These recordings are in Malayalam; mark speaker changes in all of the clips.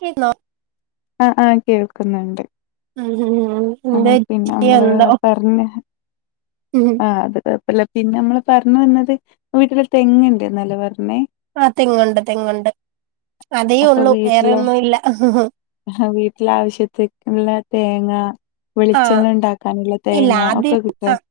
Speaker 1: കേക്ക്ന്നൊ
Speaker 2: ആ ആ കേൾക്ക്ന്നുണ്ട്
Speaker 1: ഉം ഉം
Speaker 2: ആ
Speaker 1: എന്ത്
Speaker 2: പിന്നെ
Speaker 1: പറ്റി
Speaker 2: നമ്മള്
Speaker 1: എന്തോ
Speaker 2: പർഞ്ഞെ
Speaker 1: ഉം
Speaker 2: ആ അത് കോഴപ്പല്ല. പിന്നെ നമ്മള് പർഞ് വന്നത് വീട്ടില് തെങ്ങണ്ട്ന്നല്ലേ പർഞ്ഞേ
Speaker 1: ആ തെങ്ങുണ്ട് തെങ്ങുണ്ട് അതേ ഒള്ളൂ വേറെ ഒന്നു ഇല്ല
Speaker 2: വീട്ടില് ആവശ്യത്ത്ക്ക്ള്ള തേങ്ങ
Speaker 1: ആഹ്
Speaker 2: വെളിച്ചെണ്ണ ഉണ്ടാക്കാനുള്ള
Speaker 1: ഇല്ല
Speaker 2: തേങ്ങ
Speaker 1: അതി
Speaker 2: ഒക്ക കിട്ടൊ
Speaker 1: ആഹ്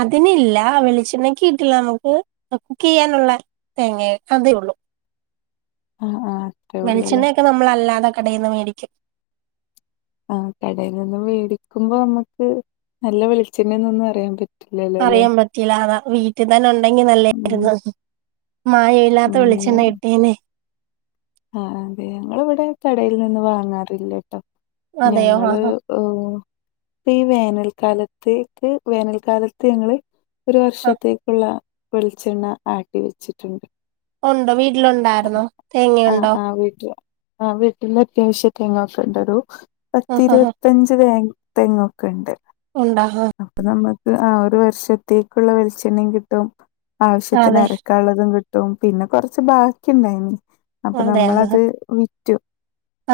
Speaker 1: അതിനില്ല വെളിച്ചെണ്ണക്ക് കിട്ടില്ല നമുക്ക് കുക്ക് ചെയ്യാനുള്ള തെങ്ങെ അതെ ഒള്ളു
Speaker 2: ആ ആ
Speaker 1: വെളിച്ചെണ്ണയൊക്ക നമ്മള് അല്ലാതെ കടെന്ന് മേടിക്കും.
Speaker 2: ആ കടയിൽ നിന്നും വെടിക്കുമ്പോ നമ്മക്ക് നല്ല വെളിച്ചെണ്ണേന്നൊന്നും അറിയാം പ
Speaker 1: അറിയാം പറ്റീല്ല അതാ വീട്ടിന്നന്നെ ഉണ്ടെങ്കി
Speaker 2: ഉം
Speaker 1: നല്ലേയിരുന്നു. മായേ ഇല്ലാത്ത വെളിച്ചെണ്ണ കിട്ടീന്
Speaker 2: ആ അതെ ഞങ്ങള് വടെ കടയിൽ നിന്ന് വാങ്ങാറില്ലട്ടോ
Speaker 1: അതെയോ
Speaker 2: ഞങ്ങള്.
Speaker 1: ആഹ്
Speaker 2: ഓ ഇപ്പ ഈ വേനൽക്കാലത്തേക്ക് വേനൽകാലത്ത് ഞങ്ങള്. ഒരു
Speaker 1: ആഹ്
Speaker 2: വർഷത്തേക്കുള്ള വെളിച്ചെണ്ണ ആട്ടി വെച്ചിട്ടുണ്ട്.
Speaker 1: ഉണ്ടോ വീട്ടിലുണ്ടായിര്ന്നോ തേങ്ങയുണ്ടോ
Speaker 2: [unintelligible] ആ വീട്ടിൽ അത്യാവശ്യം തെങ്ങ് ഒക്കെണ്ടരും.
Speaker 1: ആഹ് ആഹ്
Speaker 2: പത്തിരുപത്തയഞ്ച് ത തെങ്ങ്ഒക്കൊണ്ട്.
Speaker 1: ഉണ്ടോ ആഹ്
Speaker 2: അപ്പൊ നമ്മുക്ക് ആ ഒരു വർഷത്തേക്കുള്ള വെളിച്ചെണ്ണയും കിട്ടും. ആവശ്യത്തിന്
Speaker 1: അതെ
Speaker 2: അരക്കുള്ളതും കിട്ടും പിന്നെ കൊറച്ച് ബാക്കിണ്ടായിനി. അപ്പൊ
Speaker 1: അതെ ആഹ്
Speaker 2: നമ്മളത് വിറ്റു.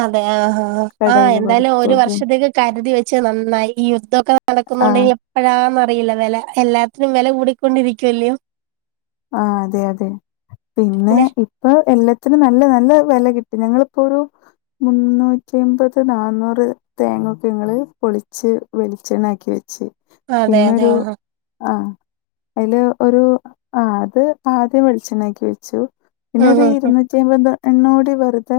Speaker 1: അതെ ആഹ് ആഹ്
Speaker 2: കടേല്
Speaker 1: എന്തായാലും
Speaker 2: കൊടുത്തു
Speaker 1: ഒരു വർഷത്തേക്ക് കരുതി വെച്ച് നന്നായി ഈ യുദ്ധമൊക്കെ നടക്കുന്നുണ്ട്. ഇ
Speaker 2: ആഹ്
Speaker 1: അഴാന്ന അറിയില്ല വില എല്ലാത്തിനും വില കൂടിക്കൊണ്ടിരിക്കുവല്ലയോ
Speaker 2: ആഹ് അതെ അതെ പിന്നെ ഇപ്പൊ എല്ലാത്തിനും നല്ല നല്ല വില കിട്ടി ഞങ്ങളിപ്പോ ഒരു. മുന്നൂറ്റി അപത് നാന്നൂറ് തേങ്ങൊക്കെ നിങ്ങൾ പൊളിച്ച് വെളിച്ചെണ്ണക്കി വെച്ച്.
Speaker 1: അതെ അതെ
Speaker 2: പിന്നരു
Speaker 1: ആഹ്
Speaker 2: ആഹ് അയുല് ഒരു. ആഹ് അത് ആദ്യം വെളിച്ചെനാക്കി വെച്ചു. പിന്നെ
Speaker 1: ഉം
Speaker 2: ഒരു
Speaker 1: ഉം ഉം
Speaker 2: ഇരുന്ന് [unintelligible] നോടി വരുതൊ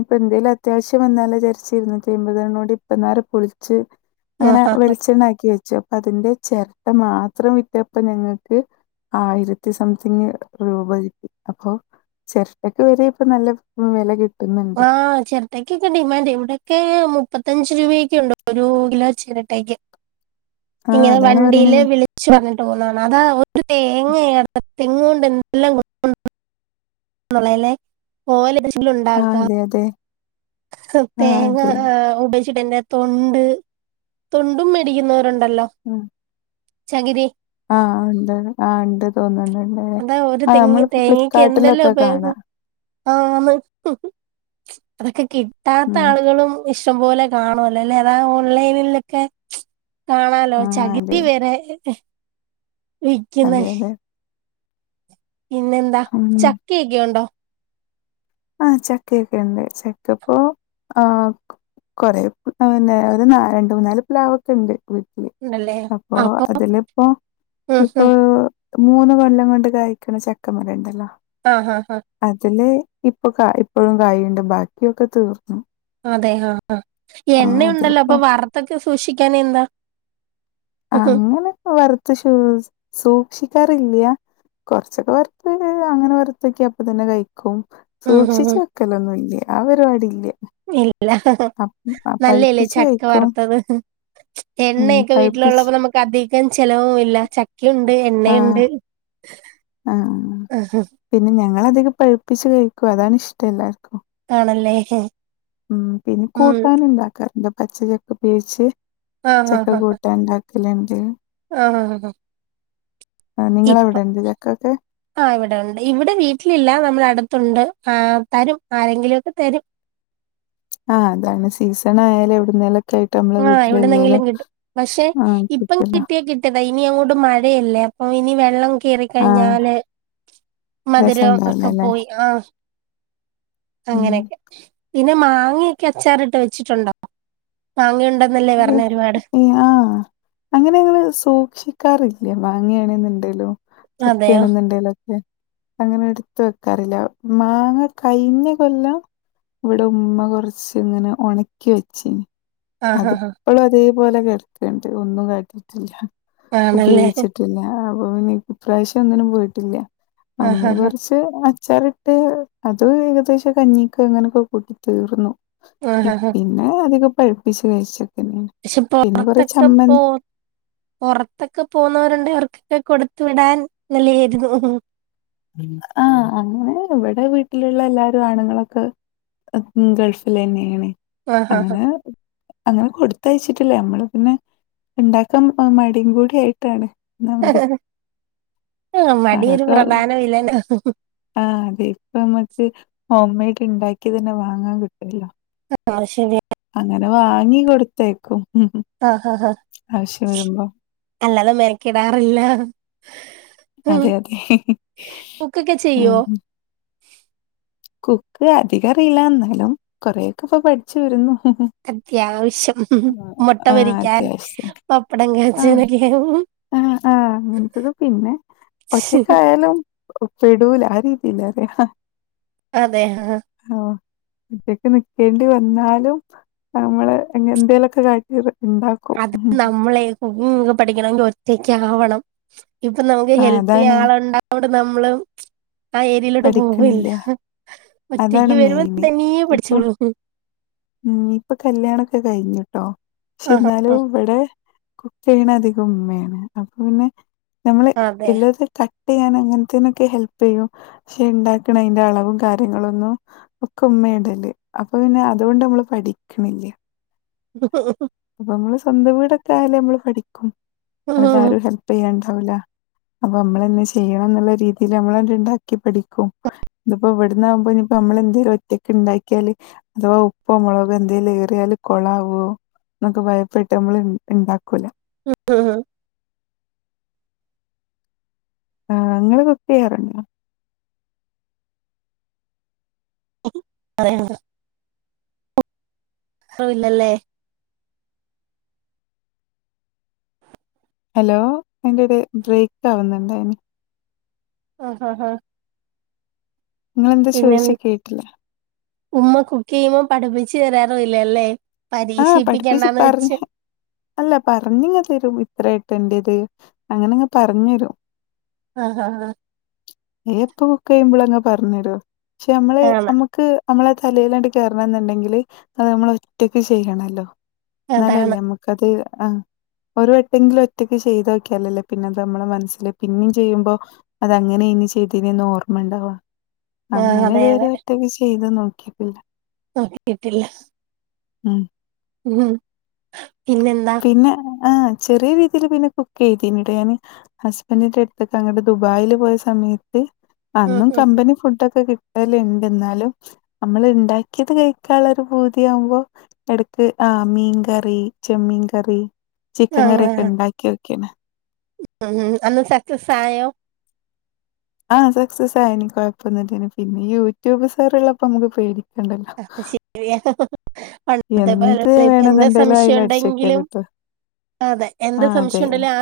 Speaker 2: ഇപ്പൊ എന്തേലും അത്യാവശ്യം വന്നാല ചരിച്ച് ഇരുന്നു റ്റി ആയിപത്എണ്ണം ഇപ്പ നേരം പളിച്ച്.
Speaker 1: ആഹ്
Speaker 2: അങ്ങനെ
Speaker 1: ഹാ ഹാ
Speaker 2: വെളിച്ചെണ്ണക്കി വെച്ചു അപ്പൊ അതിന്റെ ചിരട്ട മാത്രം വിററപ്പം ഞങ്ങൾക്ക്. ആയിരത്തി സംതിങ് രൂപ കിടി. അപ്പൊ ചിരട്ടക്ക് വരെ ഇപ്പൊ നല്ല വല കിട്ടി.
Speaker 1: അഹ് [unintelligible] ചിട്ടയ്ക്കൊക്കെ ഡിമാൻഡ് ഇവിടെയൊക്കെ മുപ്പത്തഞ്ച് രൂപക്കുണ്ട് ഒരു കിലോ ചീരട്ടയ്ക്ക്.
Speaker 2: ആഹ്
Speaker 1: ഇങ്ങനെ
Speaker 2: അതാണ് പറയണേ
Speaker 1: വണ്ടിയില് [unintelligible] പറഞ്ഞിട്ട് പോന്നതാണ് അതാ ഒരു തങ്ങ തെങ്ങ കൊണ്ട് എന്ത് എല്ലാം. ഗുണങൾ [unintelligible] ഓല്ലേ പോലെ ഉണ്ടാക്കാം
Speaker 2: അത അതെ ആഹ്
Speaker 1: തേങ്ങ
Speaker 2: അതെ
Speaker 1: ഉപയോഗിച്ചിട്ട് എന്റെ തൊണ്ട് തൊണ്ടും മേടിക്കുന്നവരുണ്ടല്ലോ.
Speaker 2: ഉം
Speaker 1: ചങ്ക്രിരി.
Speaker 2: ആഹ് ഉണ്ട് ആഹ് ഉണ്ട് തോന്നണ്ടണ്ട്.
Speaker 1: അതാ ഒരു തെങ്ങ തേങ്ങക്ക് എന്തെല്ലാം ഉപയോഗം.
Speaker 2: കാണാം
Speaker 1: ആന് അതൊക്കെ കിട്ടാത്ത
Speaker 2: ഉം
Speaker 1: ആളുകളും. ഇഷ്ടം പോലെ കാണുവല്ലോ അല്ലെ അതാ ഓൺലൈനിലൊക്കെ. കാണാലോ
Speaker 2: ആഹ് അതെ
Speaker 1: ചകിരി വരെ വിക്ക്ന്നോ
Speaker 2: അതെ അതെ
Speaker 1: പിന്നെന്താ
Speaker 2: ഉം
Speaker 1: ചക്കയൊക്കെ ഉണ്ടോ?
Speaker 2: ആഹ് ചെക്കൊക്കെ ഉണ്ട് ചക്കപ്പോ അഹ് കുറെ പിന്നെ രണ്ട് മൂന്നാല് പ്ലാവ്. ഇണ്ട് വീട്ടില് അപ്പൊ അതിലിപ്പോ
Speaker 1: ഉം
Speaker 2: ഇപ്പൊ
Speaker 1: ഉം
Speaker 2: മൂന്ന് കൊല്ലം കൊണ്ട്. കഴ്ക്കണ ചെക്ക മരം ഉണ്ടല്ലോ.
Speaker 1: ആഹ് ഹ ഹ
Speaker 2: അതില് ഇപ്പൊ കാ ഇപ്പോഴും കായുണ്ട് ബാക്കിയൊക്കെ തീർന്നു.
Speaker 1: അതെ ആഹ് ആഹ്
Speaker 2: ആഹ്
Speaker 1: എണ്ണ ഉണ്ടല്ലോ
Speaker 2: അതിലിപ്പോ
Speaker 1: അപ്പൊ വറുത്തൊക്കെ സൂക്ഷിക്കൻ എന്താ. ഉം
Speaker 2: അങ്ങനെ വറുത്ത ഷൂ സൂക്ഷിക്കാറില്ലയ കൊറച്ചൊക്കെ വറത്ത് അങ്ങനെ വറുത്തൊക്കെ അപ്പ തന്നെ കഴിക്കും
Speaker 1: ഉം
Speaker 2: സൂക്ഷിച്ചു
Speaker 1: ഉം.
Speaker 2: വെക്കലൊന്നുമല്ലേ ആ ഒരുപാടില്ല
Speaker 1: ഇല്ല നല്ലല്ലേ ചക്ക
Speaker 2: കഴിക്കും
Speaker 1: വറുത്തത്
Speaker 2: ഉം
Speaker 1: എണ്ണയൊക്കെ
Speaker 2: പഴുപ്പിച്ച്
Speaker 1: വീട്ടിലുള്ളപ്പോ നമുക്ക് അധികം ചെലവുല്ല ചക്കെണ്ട് എണ്ണണ്ട്
Speaker 2: ആ പിന്നെ ഞങ്ങള് അധികം പഴിപ്പിച്ച് കഴിക്കും അതാണ് ഇഷ്ടം എല്ലാർക്കും
Speaker 1: ആണല്ലേ
Speaker 2: ഉം പിന്നെ
Speaker 1: ഉം
Speaker 2: കൂട്ടാന് ഇണ്ടാക്കാറുണ്ട് പച്ച ചക്ക ഉപയൊഗാച്ച് പച്ചചക്ക കൂട്ടാൻ ഇണ്ടാക്ക ക്കല്ണ്ട്
Speaker 1: ആഹ് ആഹ് ആഹ് ആഹ്
Speaker 2: നിങ്ങളവിടെണ്ടോ ഇതൊക്കൊക്കെ
Speaker 1: ആ ഇവിടെ ഉണ്ട് ഇവിടെ വീട്ടിലില്ല നമ്മള അടുത്തുണ്ട് ആ തരും ആരെങ്കിലൊക്കെ തരും
Speaker 2: ആഹ് അതാണ് സീസൺ ആയാലും എവിടുന്നേലും
Speaker 1: ആഹ് എവിടുന്നെങ്കിലും കിട്ടും പക്ഷെ
Speaker 2: ആ
Speaker 1: ഇപ്പം
Speaker 2: കിട്ടല്ലോ.
Speaker 1: കിട്ടിയാ കിട്ട ഇനി അങ്ങോട്ട് മഴയല്ലേ അപ്പൊ ഇനി വെള്ളം കേറ
Speaker 2: ആ
Speaker 1: കഴിഞ്ഞാല് മധുരം ഒക്കെ
Speaker 2: രസണ്ടാവൂലല്ലേ?
Speaker 1: പോയി ആഹ്
Speaker 2: ഉം.
Speaker 1: അങ്ങനെയൊക്കെ പിന്നെ മാങ്ങയൊക്കെ അച്ചാറിട്ട് വെച്ചിട്ടുണ്ട് മാങ്ങയു
Speaker 2: ഏഹ് ഏഹ് ആഹ് അങ്ങനെ അങ്ങള് സൂക്ഷിക്കാറില്ല മാങ്ങയാണെന്നുണ്ടേലും
Speaker 1: അതെയോ
Speaker 2: ചക്കയാണെന്നുണ്ടേലും ഒക്കെ അങ്ങനെ എടുത്ത് വെക്കാറില്ല മാങ്ങ കയിഞ്ഞ കൊല്ലം ഇവിടെ ഉമ്മ കൊറച്ച് ഇങ്ങനെ ഉണക്കി വെച്ചി
Speaker 1: ആഹ് ആഹ്
Speaker 2: അതിപ്പളും അതേപോലെ കിടക്കണ്ട് ഒന്നും കാട്ടിട്ടില്ല
Speaker 1: ആഹ് ആണല്ലേ
Speaker 2: ഉപയോഗിച്ചിട്ടില്ല അപ്പൊ പിന്ന ഇപ്രാവശ്യം ഒന്നിനും പോയിട്ടില്ല
Speaker 1: ആഹ്
Speaker 2: നമ്മള്
Speaker 1: ആഹ്
Speaker 2: കൊറച്ച് അച്ചാറിട്ട് അത് ഏകദേശം കഞ്ഞിക്കെ അങ്ങനൊക്കെ കൂട്ടി തീർന്നു
Speaker 1: ആഹ് ആഹ് ആഹ്
Speaker 2: പിന്നെ അതൊക്കെ പഴുപ്പിച്ച് കഴിച്ചക്കന്നെയാണ്
Speaker 1: പക്ഷെ പുറത്തൊക്കെ പോ പുറത്തൊക്കെ പോന്നവരുണ്ടേ അവർക്കൊക്കെ കൊടുത്ത് വിടാൻ നല്ലയാരുന്നു
Speaker 2: ആഹ് അങ്ങനെ ഇവിടെ വീട്ടിലുള്ള എല്ലാരും ആണുങ്ങളൊക്കെ ഗൾഫിലന്നെയാണ്
Speaker 1: ആഹ് ആഹ്
Speaker 2: അങ്ങനെ അങ്ങനെ കൊടുത്തയച്ചിട്ടില്ലേ നമ്മള് പിന്നെ ഇണ്ടാക്കാൻ മടിം കൂടി ആയിട്ടാണ് ഒന്നാമത്
Speaker 1: ആ മടിയൊരു
Speaker 2: അതൊക്കെ
Speaker 1: പ്രധാന വില്ലനാ
Speaker 2: ആഹ് അതെ ഇപ്പ നമ്മുക്ക് ഹോം മെയ്ഡ് ഇണ്ടാക്കി തന്നെ വാങ്ങാൻ കിട്ടുല്ലോ
Speaker 1: ആഹ് എന്നാ ശരി
Speaker 2: അങ്ങനെ വാങ്ങി കൊടുത്തയക്കും
Speaker 1: ആഹ് ആഹ് ആഹ്
Speaker 2: ആവശ്യം വരുമ്പോ
Speaker 1: അല്ലാതെ മെനക്കെടാറില്ല
Speaker 2: അതെ അതെ
Speaker 1: കുക്കൊക്കെ ചെയ്യോ
Speaker 2: ആഹ് കുക്ക് അധികം അറിയില്ല എന്നാലും കൊറെയൊക്കെ ഇപ്പ പഠിച്ചു വരുന്നു
Speaker 1: അത്യാവശ്യം മുട്ട
Speaker 2: ആ
Speaker 1: പൊരിക്കാൻ
Speaker 2: അത്യാവശ്യം
Speaker 1: പപ്പടം കാച്ചനൊക്കെയ
Speaker 2: ആഹ് ആഹ് അങ്ങനത്തത് പിന്നെ ഒറ്റക്കായാലും പെടൂല ആ രീതീലാ
Speaker 1: അതെ ആഹ്
Speaker 2: ആഹ് ഒറ്റക്ക് നിക്കേണ്ടി വന്നാലും നമ്മള് അങ്ങ് എന്തേലൊക്കെ കാട്ടിത് ഇണ്ടാക്കും
Speaker 1: അത് നമ്മളെ കുക്കിംഗ് ഒക്കെ പഠിക്കണെങ്കി ഒറ്റക്കാവണം ഇപ്പൊ നമുക്ക്
Speaker 2: ആ
Speaker 1: ഹെൽപ് ചെയ്യാൻ
Speaker 2: അതാണ്
Speaker 1: ആളുണ്ടായൊണ്ട് നമ്മള് ആ ഏരിയിലോട്ട് പോവീല്ല
Speaker 2: പഠിക്കണില്ല
Speaker 1: ഒറ്റക്ക്
Speaker 2: അതാണ്
Speaker 1: വരുമ്പോ
Speaker 2: മെയിന്
Speaker 1: തനിയേ
Speaker 2: ഇപ്പൊ
Speaker 1: പഠിച്ചോളും
Speaker 2: ഉം ഇപ്പൊ കല്യാണൊക്കെ കഴിഞ്ഞുട്ടോ പക്ഷെ
Speaker 1: ആഹ്
Speaker 2: എന്നാലും
Speaker 1: ആഹ്
Speaker 2: ഇവിടെ കുക്കെയ്യണധികംഇമ്മേണ്അപ്പൊ
Speaker 1: അതെ
Speaker 2: പിന്നെനമ്മള്ഇല്ലത്ക ട്ടെയ്യാനങ്ങനത്തേനൊക്കെഹെൽപെയ്യും പക്ഷെഇണ്ടാക്കണെയിന്റെ അളവുംകാര്യങ്ങളൊന്നുംഒക്കെഇമ്മേടല്അപ്പപിന്നെ അതൊകൊണ്ട്നമ്മൾ പഠിക്ക്ണ് ല്ല
Speaker 1: [unintelligible]
Speaker 2: അപ്പമ്മള്സ്വന്തംവീടൊക്കെയാല് നമ്മള്പഠിക്കുംഅവിടാരുംഹെല്പെ യ്യാണ്ടാവൂല. അപ്പനമ്മളെന്നേചെയ്യണന്ന്ള്ള രീതിയില്നമ്മളണ്ട്ണ്ടാക്കിപഠിക്കും. ഇത്പ്പോഇവിടന്ന്ന്നാവുമ്പോയിനിപ്പനമ്മളെന്തേലുംഒറ്റക്കിണ്ടാക്കിയാല് അഥവാഉപ്പോമൊളഗോഎന്തെങ്കിലേറിയാല്കൊളാവോ ന്നൊക്കെഭയപ്പെട്ട്നമ്മള്ണ്ടാക്കൂല
Speaker 1: ആഹ്
Speaker 2: ആഹ് ഇങ്ങള്കുക്കെയ്യാറുണ്ടോ?
Speaker 1: അതെ [unintelligible] ത്രോഇല്ലല്ലേ
Speaker 2: ഹലോഎന്റെടെബ്രേക്കാവുന്നുണ്ടെയ്ന്നു
Speaker 1: ആഹ്ആഹ്ആഹ്
Speaker 2: ഇങ്ങെന്താചോയിചേകേട്ടില
Speaker 1: ഉമ്മകുക്കെയ്യുമ്പോപഠിപ്പിച്ച് തരാറുല്ലല്ലേപരീക്ഷിപ്പിക്കണ്ടാന്ന് വെച്ച്.
Speaker 2: അല്ലപറഞ്ഞിങ്ങതരുംഇത്രേയിട്ടണ്ടത്അങ്ങനെങ്ങ്പറഞ്ഞെരും.
Speaker 1: ആഹ്ഹഹആ
Speaker 2: ഇനിപ്പകുക്കെയഴുമ്പോങ്ങ്പറഞെരും
Speaker 1: ആണ്
Speaker 2: പക്ഷെനമ്മള്നമ്മക്ക് നമ്മളെതലയിലണ്ട്കേയറണന്ന്ണ്ടെങ്കില് അത് നമ്മളൊറ്റക്ക്
Speaker 1: അതാണ്
Speaker 2: ചെയ്യണല്ലോന്നാല്ലല്ലേമ്മ അത്ആഹ് ഒരുവട്ടെങ്കിലുംഒറ്റയ്ക്ക് ചെയ്തൊക്യാലല്ലേപിന്നെത് നമ്മെളെമനസ്സില് പിന്നിംചെയ്യുമ്പോ അതങ്ങനെഇച
Speaker 1: ആഹ്
Speaker 2: തിന്നോർമ്മണ്ടവാഅങ്ങനെ
Speaker 1: അതെ അതെ
Speaker 2: ഇതുവരെഒറ്റക്ക്ചെയ്ത് നോക്കിട്ടില്ല
Speaker 1: നോക്കീട്ടില്ല
Speaker 2: ഇം
Speaker 1: ഉംപിന്നെന്താ
Speaker 2: പിന്നെആ്ഹ്ചെറിയരീതില് പിന്നെ കുക്കെയ്തിന്ന്ട്ടിഞാന് ലെ ഹസ്ബൻറിന്റെടുത്തൊക്കെങ്ങണ്ട്
Speaker 1: ഉം
Speaker 2: ദുബായിപോയസമയത്ത്അന്നും
Speaker 1: ഉം
Speaker 2: കമ്പനിഫുഡോക്കെകി ട്ടല്ണ്ട്ന്നാലുംനമ്മള്ണ്ടാക്കിയത് കഴിക്കാള്ളൊരുഭൂതിയാവുമ്പോ എടക്ക്ആഹ് മീൻകറിചെമ്മീകറി ചിക്കൻകറിഒക്കെണ്ടാക്കിയോക്കിണ്
Speaker 1: ഉംഉംഅന്ന്സക്സസായോ
Speaker 2: ആഹ്സക്സസായനികൊഴപ്പൊന്നുല്ലേന്പിന്നെയൂട്യൂബ്സാറ്ള്ളപ്പോമ്മക്ക്പേടിക്കാണ്ടല്ലോ
Speaker 1: അത്ശെരിയാപണ്ടത്തെപ്പോലല്ലഇപ്പെന്ത്സംശയണ്ടെങ്കിലും
Speaker 2: എന്ത് വേണെന്നുണ്ടേലും അയില് അടിച്ചോക്കിയാ
Speaker 1: അതെഎന്ത്സംശയണ്ടലും
Speaker 2: കിട്ടും ആ അതെ
Speaker 1: അതൊന്ന്ഓണാക്കിനോക്കിയാമതിയല്ലോ.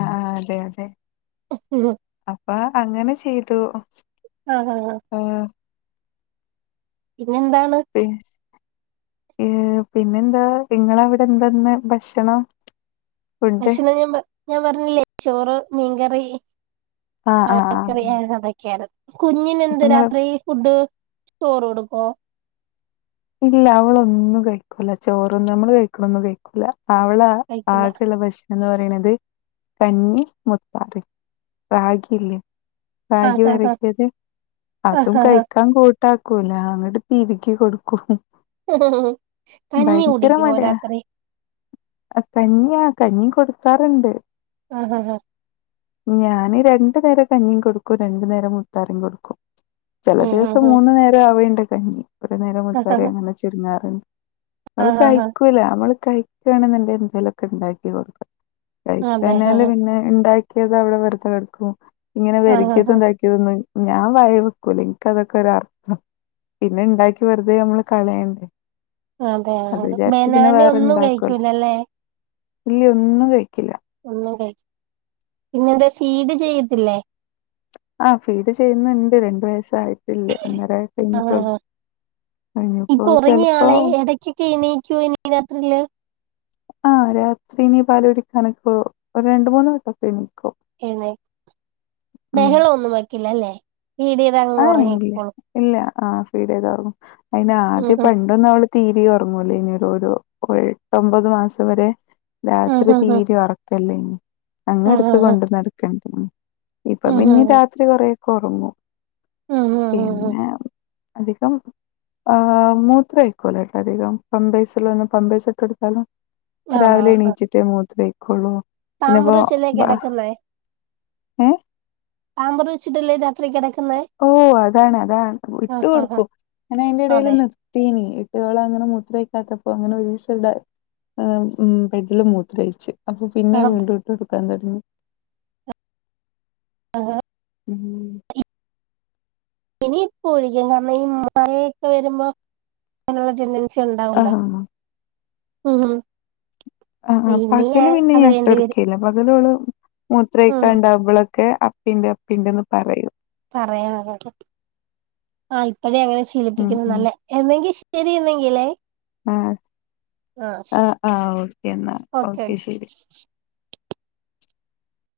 Speaker 2: ആഹ്അതെഅതെഅപ്പഅങ്ങനെ ചെയ്തു.
Speaker 1: ആഹ്ആഹ്
Speaker 2: ആഹ്
Speaker 1: പിന്നെന്താണ്
Speaker 2: പി ഏഹ്പിന്നെന്താഇങ്ങളവിടെന്താ ഇന്ന് ഭക്ഷണം. ഫുഡ്?
Speaker 1: ഭക്ഷണംഞാഞാൻപറഞ്ഞില്ലേ ചോറ്മീൻകറി
Speaker 2: ആഹ് ആഹ് ആഹ് അപ്പൊ ഇങ്ങള്
Speaker 1: ആവക്കറിയഅതൊക്കെയായിരുന്നുകുഞ്ഞിനെന്താരാത്രിഫുഡ് ചോറ് കൊടുപ്പോ
Speaker 2: ഇല്ലഅവളൊന്നുംകഴിക്കൂല ചോറൊന്നുംനമ്മള്കഴിക്കണൊന്നും കഴിക്കൂലഅവള
Speaker 1: കഴിക്കില്ല
Speaker 2: ആവിശ്യള്ളഭഷ് എന്ന് പറിയ്ണത് കഞ്ഞിമുത്താറ് റാഗില്ലേ
Speaker 1: ആ
Speaker 2: റാഗി
Speaker 1: ആ ആ
Speaker 2: വരക്കിയത്
Speaker 1: ആ
Speaker 2: അതും
Speaker 1: ആ ആ
Speaker 2: കഴിക്കാകൂ ട്ടാക്കൂല ങ്ങട്ട് തിരികി കൊടുക്കും മ്.
Speaker 1: ഹ് ഹ് ഹ് മ് കഞ്ഞി കുടിക്യോ
Speaker 2: മടിയാ
Speaker 1: രാത്രി.
Speaker 2: ആ കഞ്ഞിയാ കഞ്ഞ്യും കൊടുക്കാറുണ്ട്.
Speaker 1: ആഹ ഹ
Speaker 2: ഞാന് രണ്ട് നേരം കഞ്യും കൊടുക്കും രണ്ട്നേരം മുത്താറ്യും കൊടുക്കും. ചെല
Speaker 1: ഉം
Speaker 2: ദിവസം
Speaker 1: ഉം ഉം
Speaker 2: മൂന്ന്നേരം ആവേണ്ട് കഞ്ഞി ഒരു നേരം
Speaker 1: ആ
Speaker 2: മുത്താറി അങ്ങനെ ചുരുങ്ങാറ്ണ്ട്.
Speaker 1: ആ ആ
Speaker 2: അത്
Speaker 1: ആ
Speaker 2: കഴിക്കൂല അവള് കഴിക്കാണ്ന്ന്ണ്ടേൽ എന്തേലൊക്കെ ഇണ്ടാക്കി കൊട്ക്കാ.
Speaker 1: ആ അതെ ആ
Speaker 2: കഴിക്കാന്നാല് പിന്നെ ണ്ടാക്കിയത് അവ്ടെ വെറുത കേട്ക്കും ഇങ്ങനെ
Speaker 1: ആ ആ
Speaker 2: വെരകിയതും താ ക്യൂന്നേ ഞാൻ വായേ വെക്കൂല ഇന്ക്കതൊക്കെരർപ്പാ പിന്നെ ഉണ്ടാക്കി വെർ തെ മ്മള് കളയണ്ടേ.
Speaker 1: അ അതെ
Speaker 2: അത്
Speaker 1: അ
Speaker 2: വിചാരിച്ച് പിന്നെ
Speaker 1: ബനാന ഒന്നും കഴിക്കൂലല്ലെ.
Speaker 2: ഇല്യ ഒന്നും കഴിക്കില്ല.
Speaker 1: ഒന്നും കഴി പിന്നെന്തേ ഫീഡ് ചെയ്‌യത്തില്ലേ.
Speaker 2: അ ഫീഡ് ചെയ്യ്ന്ന്ണ്ട് രണ്ട് വയസ്സായിട്ടില്യ ഒന്നേര വയസ് കഴിഞ്ഞിട്ടുള്ളൂ കഴിഞ്ഞപ്പോ ചിലപ്പോ
Speaker 1: ഇപ്പൊറങ്ങിയാളെ ഇടയ്ക്കൊക്കെ എണീക്കോ ഇനി രാത്രീൽ.
Speaker 2: ആ രാത്രിഇനി പാലു കുടിക്കാനൊക്കെ ഒരു രണ്ട് മൂന്ന് വട്ടംക്കണീക്കും.
Speaker 1: എയ്ന്നെ ബഹളന്നും വെക്കില്ലല്ലേ ഫീഡ്യെയ്മ്പം
Speaker 2: ആന്ത്യ ഇല്ല ആ ഫീഡ്ചെയ്താഒറങ്ങും അയിന് ആദ്യ പ [unintelligible] തൊന്നുവൾ തീരേ ഉറങ്ങൂലയ്നി ഒര് ഓരോ കൊയ് ഇട്ടൊമ്പത് മാസം വരെ. രാത്രി
Speaker 1: ആണോ
Speaker 2: തീരിം ഉറക്കലയ്നി അങ്ങെട്ത്ത് കൊണ്ട് നടക്കണ്ടിനി. ഇപ്പ പിന്നി രാത്രി കുറെക്കെ ഒറങ്ങും. പിന്നെ അധികം. ആഹ് മൂത്രംഒഴിക്കൂലട്ട അധികം പമ്പൈസ്ള്ളന്ന് പമ്പൈസ്ട്ടട്ത്താലും. രാവിലെ എണീച്ച്ട്ടെ മൂത്രയ്ക്കൊള്ളൂ. അല്ലെ
Speaker 1: പാമ്പറ്
Speaker 2: പൊ
Speaker 1: വെച്ചല്ലേ
Speaker 2: ബാ
Speaker 1: കിടക്കുന്നേ
Speaker 2: എ
Speaker 1: പാമ്പറ് വെച്ചിട്ടല്ലേ രാത്രി കെടക്ക്ന്നെ.
Speaker 2: ഓ അതാണ് അതാണ് ഇട്ട് കൊട്ക്കും അ ന അയിന്റെടെൽ
Speaker 1: അതെ
Speaker 2: നി ത്തീനി ഇട്ട് ഓളങ്ങനെ മൂത്രയ്ക്കാത്തപ്പം അങ്ങനെ ഒരൂസം ന്താ. ആ ഉം പൈപ്പിൽ മൂത്രയിച്ച് അപ്പൊ പിന്നെ
Speaker 1: ആഹ്.
Speaker 2: വീണ്ടും ഇട്ടോട്ക്കാൻ തൊടങ്ങി.
Speaker 1: ആഹ്
Speaker 2: ഉം
Speaker 1: ഇനിപ്പൊഴിക്കും കാരണം ഈ മയേക്കെ വരുമ്പോ അങ്ങനുള്ള ച്ച ച്ച് ഉണ്ടാവല്ലോ
Speaker 2: ആഹ്
Speaker 1: ഉ മ്
Speaker 2: ആ ആ പകല് പിന്നെ
Speaker 1: വേണ്ടി വരും
Speaker 2: ഞാഇട്ടോട്ക്കെല്യ പകലോൾ
Speaker 1: ഉം
Speaker 2: മൂത്രയിക്കാൻ ണ്ടാവുമ്പളൊക്കെ അ പിന്നെ അപ്പിണ്ട് ന്ന് പറയും.
Speaker 1: പറയണം ആ ഇപ്പഴേയങ്ങനെ
Speaker 2: ഉം
Speaker 1: ശീലിപ്പിക്ക്ന്ന
Speaker 2: ഉം
Speaker 1: നല്ലേ. എന്നെങ്കി ശരിന്നെങ്കിലേ.
Speaker 2: ആ ആ ആ ഓക്കെന്നാ ഓക്കെ ശരി